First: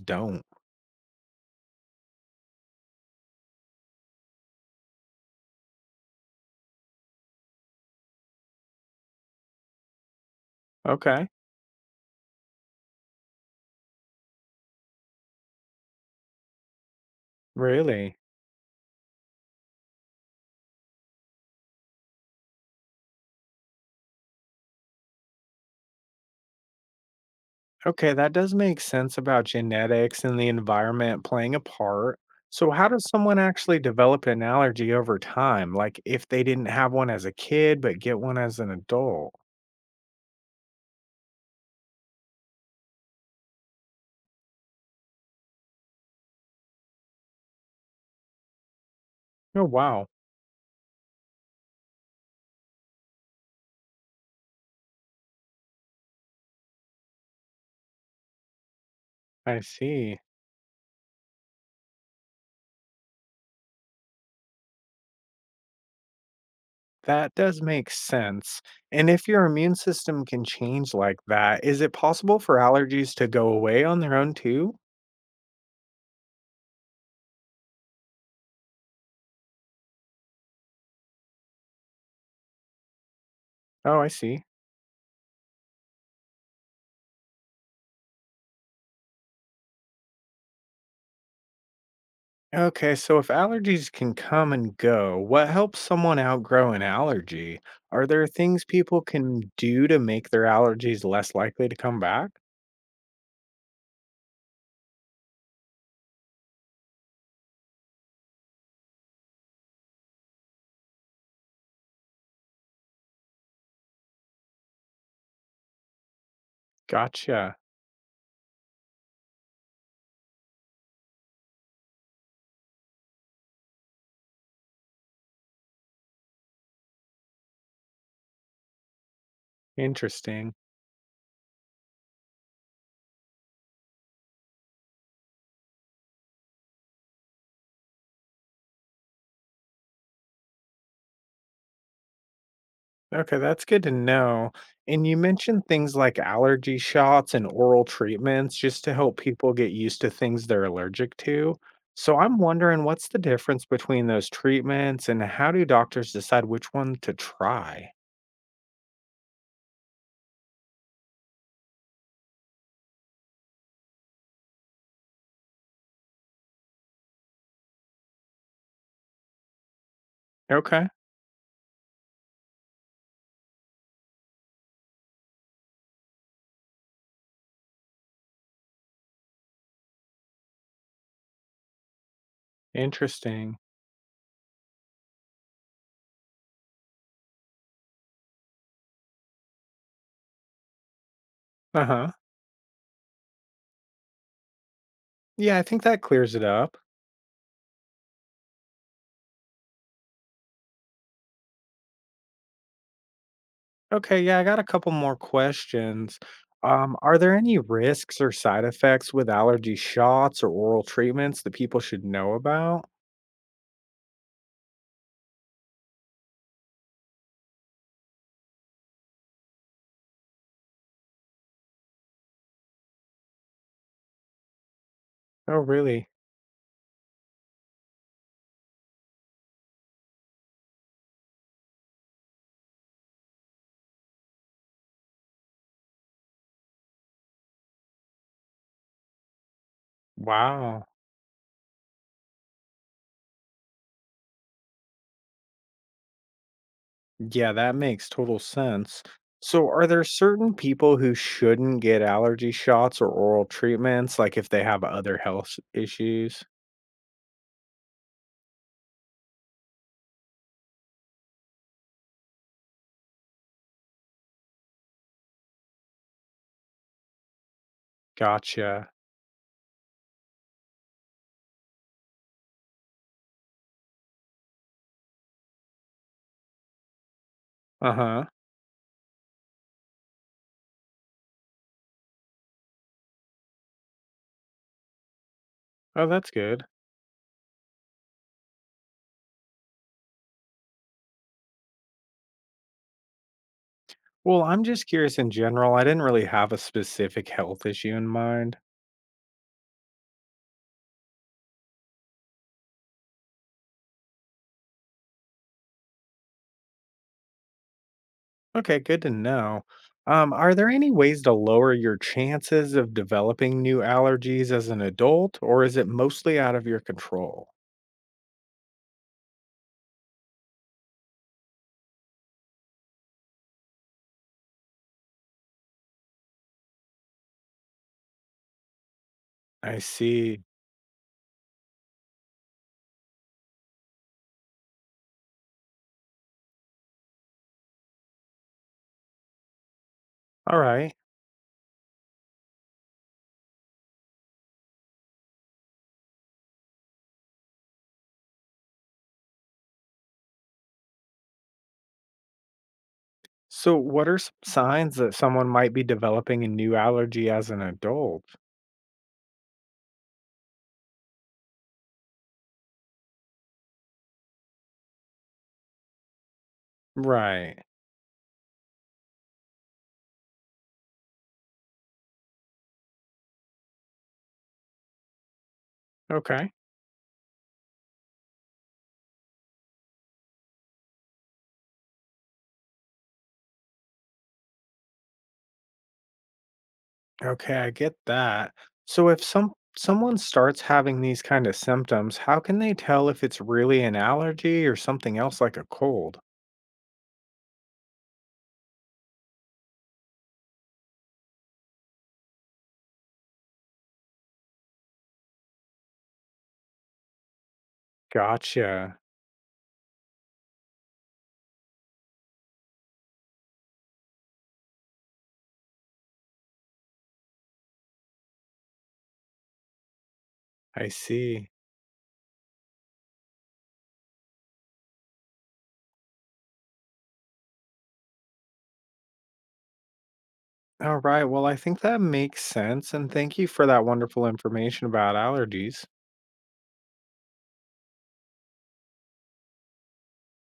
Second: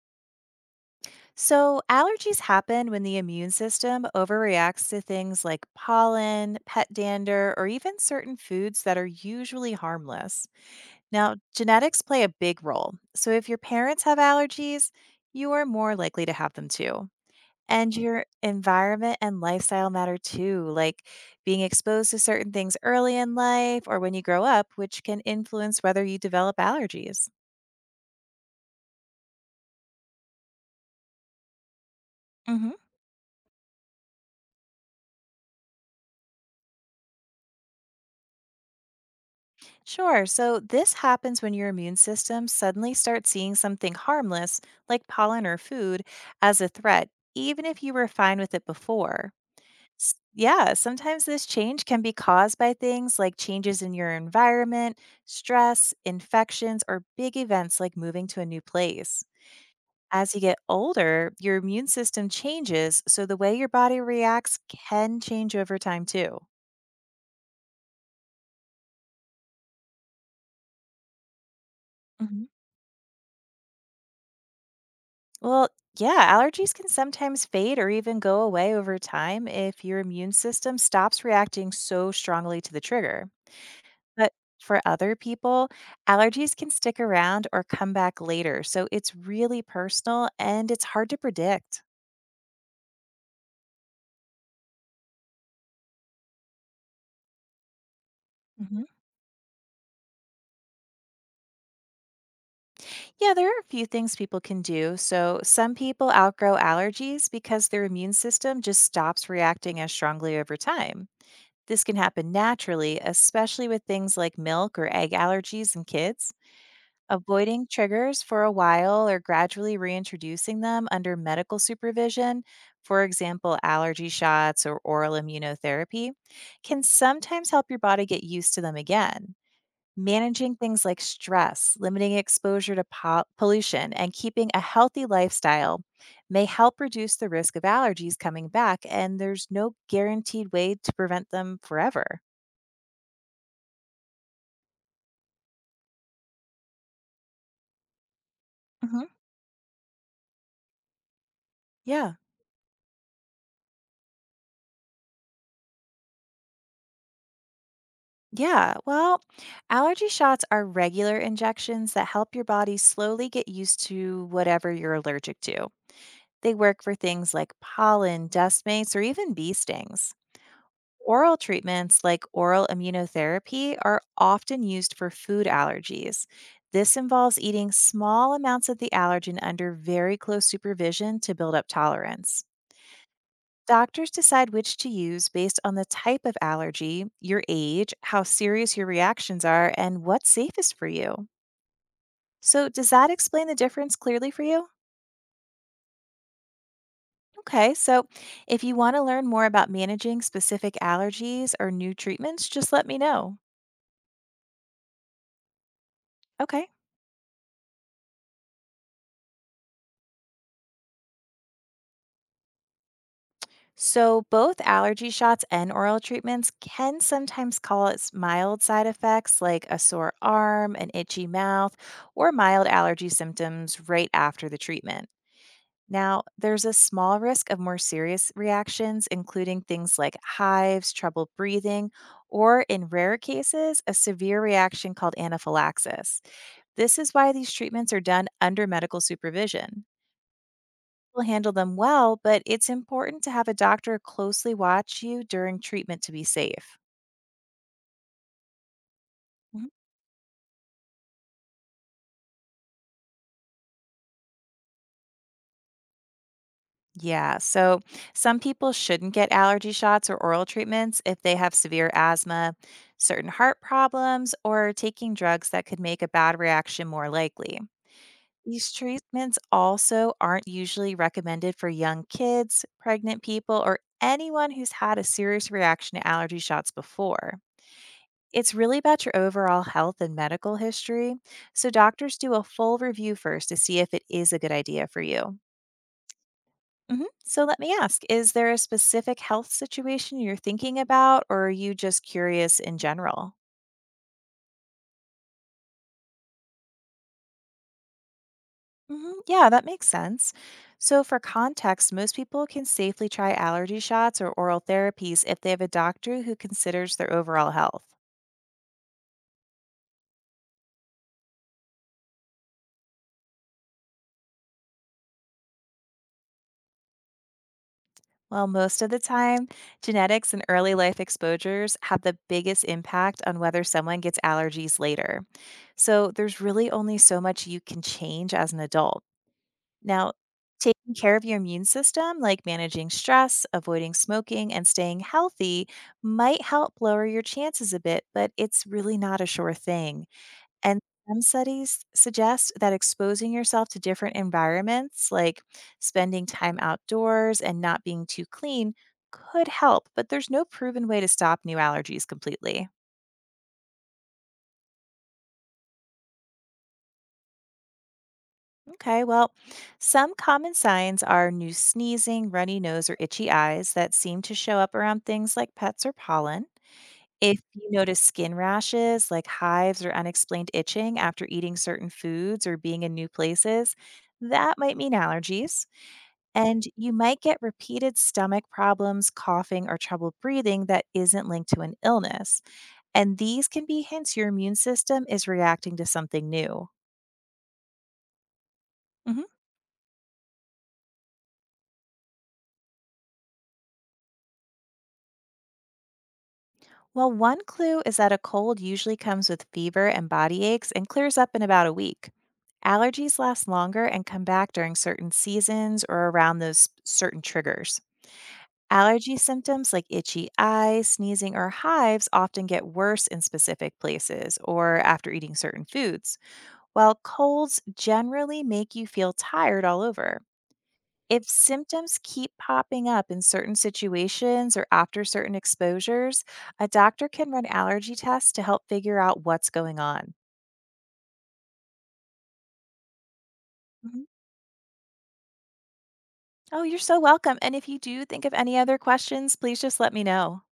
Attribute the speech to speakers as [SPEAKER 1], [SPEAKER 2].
[SPEAKER 1] Don't.
[SPEAKER 2] So, allergies happen when the immune system overreacts to things like pollen, pet dander, or even certain foods that are usually harmless.
[SPEAKER 1] Okay.
[SPEAKER 2] Now, genetics play a big role. So, if your parents have allergies, you are more likely to have them too. And
[SPEAKER 1] Really?
[SPEAKER 2] your environment and lifestyle matter too, like being exposed to certain things early in life or when you grow up, which can influence whether you develop allergies.
[SPEAKER 1] Okay, that does make sense about genetics and the environment playing a part. So,
[SPEAKER 2] Mhm.
[SPEAKER 1] how does someone actually develop an allergy over time? Like if they didn't have one as a kid, but get one as an adult?
[SPEAKER 2] Sure. So this happens when your immune system suddenly starts seeing something harmless, like pollen or food, as a threat, even if you were fine with it before.
[SPEAKER 1] Oh, wow.
[SPEAKER 2] Yeah, sometimes this change can be caused by things like changes in your environment, stress, infections, or big events like moving to a new place.
[SPEAKER 1] I see.
[SPEAKER 2] As you get older, your immune system changes, so the way your body reacts can change over time too.
[SPEAKER 1] That does make sense. And if your immune system can change like that, is it possible for allergies to go away on their own too?
[SPEAKER 2] Well, yeah, allergies can sometimes fade or even go away over time if your immune system stops reacting so strongly to the trigger.
[SPEAKER 1] Oh, I
[SPEAKER 2] But
[SPEAKER 1] see.
[SPEAKER 2] for other people, allergies can stick around or come back later. So it's really personal and it's hard to predict.
[SPEAKER 1] Okay, so if allergies can come and go, what helps someone outgrow an allergy? Are there things
[SPEAKER 2] Hmm.
[SPEAKER 1] people can do to make their allergies less likely to come back?
[SPEAKER 2] Yeah, there are a few things people can do. So, some people outgrow allergies because their immune system just stops reacting as strongly over time. This can happen naturally, especially with things like milk or egg allergies in kids.
[SPEAKER 1] Gotcha.
[SPEAKER 2] Avoiding triggers for a while or gradually reintroducing them under medical supervision, for example, allergy shots or oral immunotherapy, can sometimes help your body get used to them again. Managing
[SPEAKER 1] Interesting.
[SPEAKER 2] things like stress, limiting exposure to pollution, and keeping a healthy lifestyle may help reduce the risk of allergies coming back, and there's no guaranteed way to prevent them forever.
[SPEAKER 1] Okay, that's good to know. And you mentioned things like allergy shots and oral treatments just to
[SPEAKER 2] Mhm.
[SPEAKER 1] help people get used to things they're allergic to.
[SPEAKER 2] Yeah.
[SPEAKER 1] So I'm wondering what's the difference between those treatments and how do doctors decide which one to try?
[SPEAKER 2] Yeah, well, allergy shots are regular injections that help your body slowly get used to whatever you're allergic to. They work for things like pollen, dust mites, or even bee stings.
[SPEAKER 1] Okay,
[SPEAKER 2] Oral treatments like oral immunotherapy are often used for food allergies. This involves eating small amounts of the allergen under very close supervision to build up tolerance.
[SPEAKER 1] interesting.
[SPEAKER 2] Doctors decide which to use based on the type of allergy, your age, how serious your reactions are, and what's safest for you.
[SPEAKER 1] Uh huh.
[SPEAKER 2] So, does that explain the difference clearly for you?
[SPEAKER 1] Yeah, I think that clears it up.
[SPEAKER 2] Okay, so if you want to learn more about managing specific allergies or new treatments, just let me know.
[SPEAKER 1] Okay, yeah, I got a couple more questions.
[SPEAKER 2] Okay.
[SPEAKER 1] Are there any risks or side effects with allergy shots or oral treatments that people should know about?
[SPEAKER 2] So, both allergy shots and oral treatments can sometimes cause mild side effects like a sore arm, an itchy mouth, or mild allergy symptoms right after the treatment.
[SPEAKER 1] Oh, really?
[SPEAKER 2] Now, there's a small risk of more serious reactions, including things like hives, trouble breathing, or in rare cases, a severe reaction called anaphylaxis. This is why these treatments are done under medical supervision.
[SPEAKER 1] Wow.
[SPEAKER 2] We'll handle them well, but it's important to have a doctor closely watch you during treatment to be safe.
[SPEAKER 1] Yeah, that makes total sense. So, are there certain people who shouldn't get allergy shots or oral treatments, like if they have other health issues?
[SPEAKER 2] Yeah, so some people shouldn't get allergy shots or oral treatments if they have severe asthma, certain heart problems, or are taking drugs that could make a bad reaction more likely. These
[SPEAKER 1] Gotcha.
[SPEAKER 2] treatments also aren't usually recommended for young kids, pregnant people, or anyone who's had a serious reaction to allergy shots before.
[SPEAKER 1] Uh huh.
[SPEAKER 2] It's really about your overall health and medical history, so doctors do a full review first to see if it is a good idea for you.
[SPEAKER 1] Oh, that's good.
[SPEAKER 2] So let me ask, is there a specific health situation you're thinking about, or are you just curious in general?
[SPEAKER 1] Well, I'm just curious in general. I didn't really have a specific health issue in mind.
[SPEAKER 2] Hmm. Yeah, that makes sense. So, for context, most people can safely try allergy shots or oral therapies if they have a doctor who considers their overall health.
[SPEAKER 1] Okay, good to know. Are there any ways to lower your chances of developing new allergies as an adult, or is it mostly out of your control?
[SPEAKER 2] Well, most of the time, genetics and early life exposures have the biggest impact on whether someone gets allergies later. So, there's really only so much you can change as an adult.
[SPEAKER 1] I
[SPEAKER 2] Now,
[SPEAKER 1] see.
[SPEAKER 2] taking care of your immune system, like managing stress, avoiding smoking, and staying healthy, might help lower your chances a bit, but it's really not a sure thing.
[SPEAKER 1] All
[SPEAKER 2] And
[SPEAKER 1] right.
[SPEAKER 2] some studies suggest that exposing yourself to different environments, like spending time outdoors and not being too clean, could help, but there's no proven way to stop new allergies completely.
[SPEAKER 1] So, what are some signs that someone might be developing a new allergy as an adult?
[SPEAKER 2] Okay, well, some common signs are new sneezing, runny nose, or itchy eyes that seem to show up around things like pets or pollen. If
[SPEAKER 1] Right.
[SPEAKER 2] you notice skin rashes like hives or unexplained itching after eating certain foods or being in new places, that might mean allergies.
[SPEAKER 1] Okay.
[SPEAKER 2] And you might get repeated stomach problems, coughing, or trouble breathing that isn't linked to an illness. And these can be hints your immune system is reacting to something new.
[SPEAKER 1] Okay, I get that. So, if
[SPEAKER 2] Mhm.
[SPEAKER 1] some someone starts having these kind of symptoms, how can they tell if it's really an allergy or something else like a cold?
[SPEAKER 2] Well, one clue is that a cold usually comes with fever and body aches and clears up in about a week. Allergies last longer and come back during certain seasons or around those certain triggers.
[SPEAKER 1] Gotcha.
[SPEAKER 2] Allergy symptoms like itchy eyes, sneezing, or hives often get worse in specific places or after eating certain foods, while colds generally make you feel tired all over.
[SPEAKER 1] I
[SPEAKER 2] If
[SPEAKER 1] see.
[SPEAKER 2] symptoms keep popping up in certain situations or after certain exposures, a doctor can run allergy tests to help figure out what's going on.
[SPEAKER 1] Alright, well, I think that makes sense, and thank you for that
[SPEAKER 2] Mhm.
[SPEAKER 1] wonderful information about allergies.
[SPEAKER 2] Oh, you're so welcome. And if you do think of any other questions, please just let me know.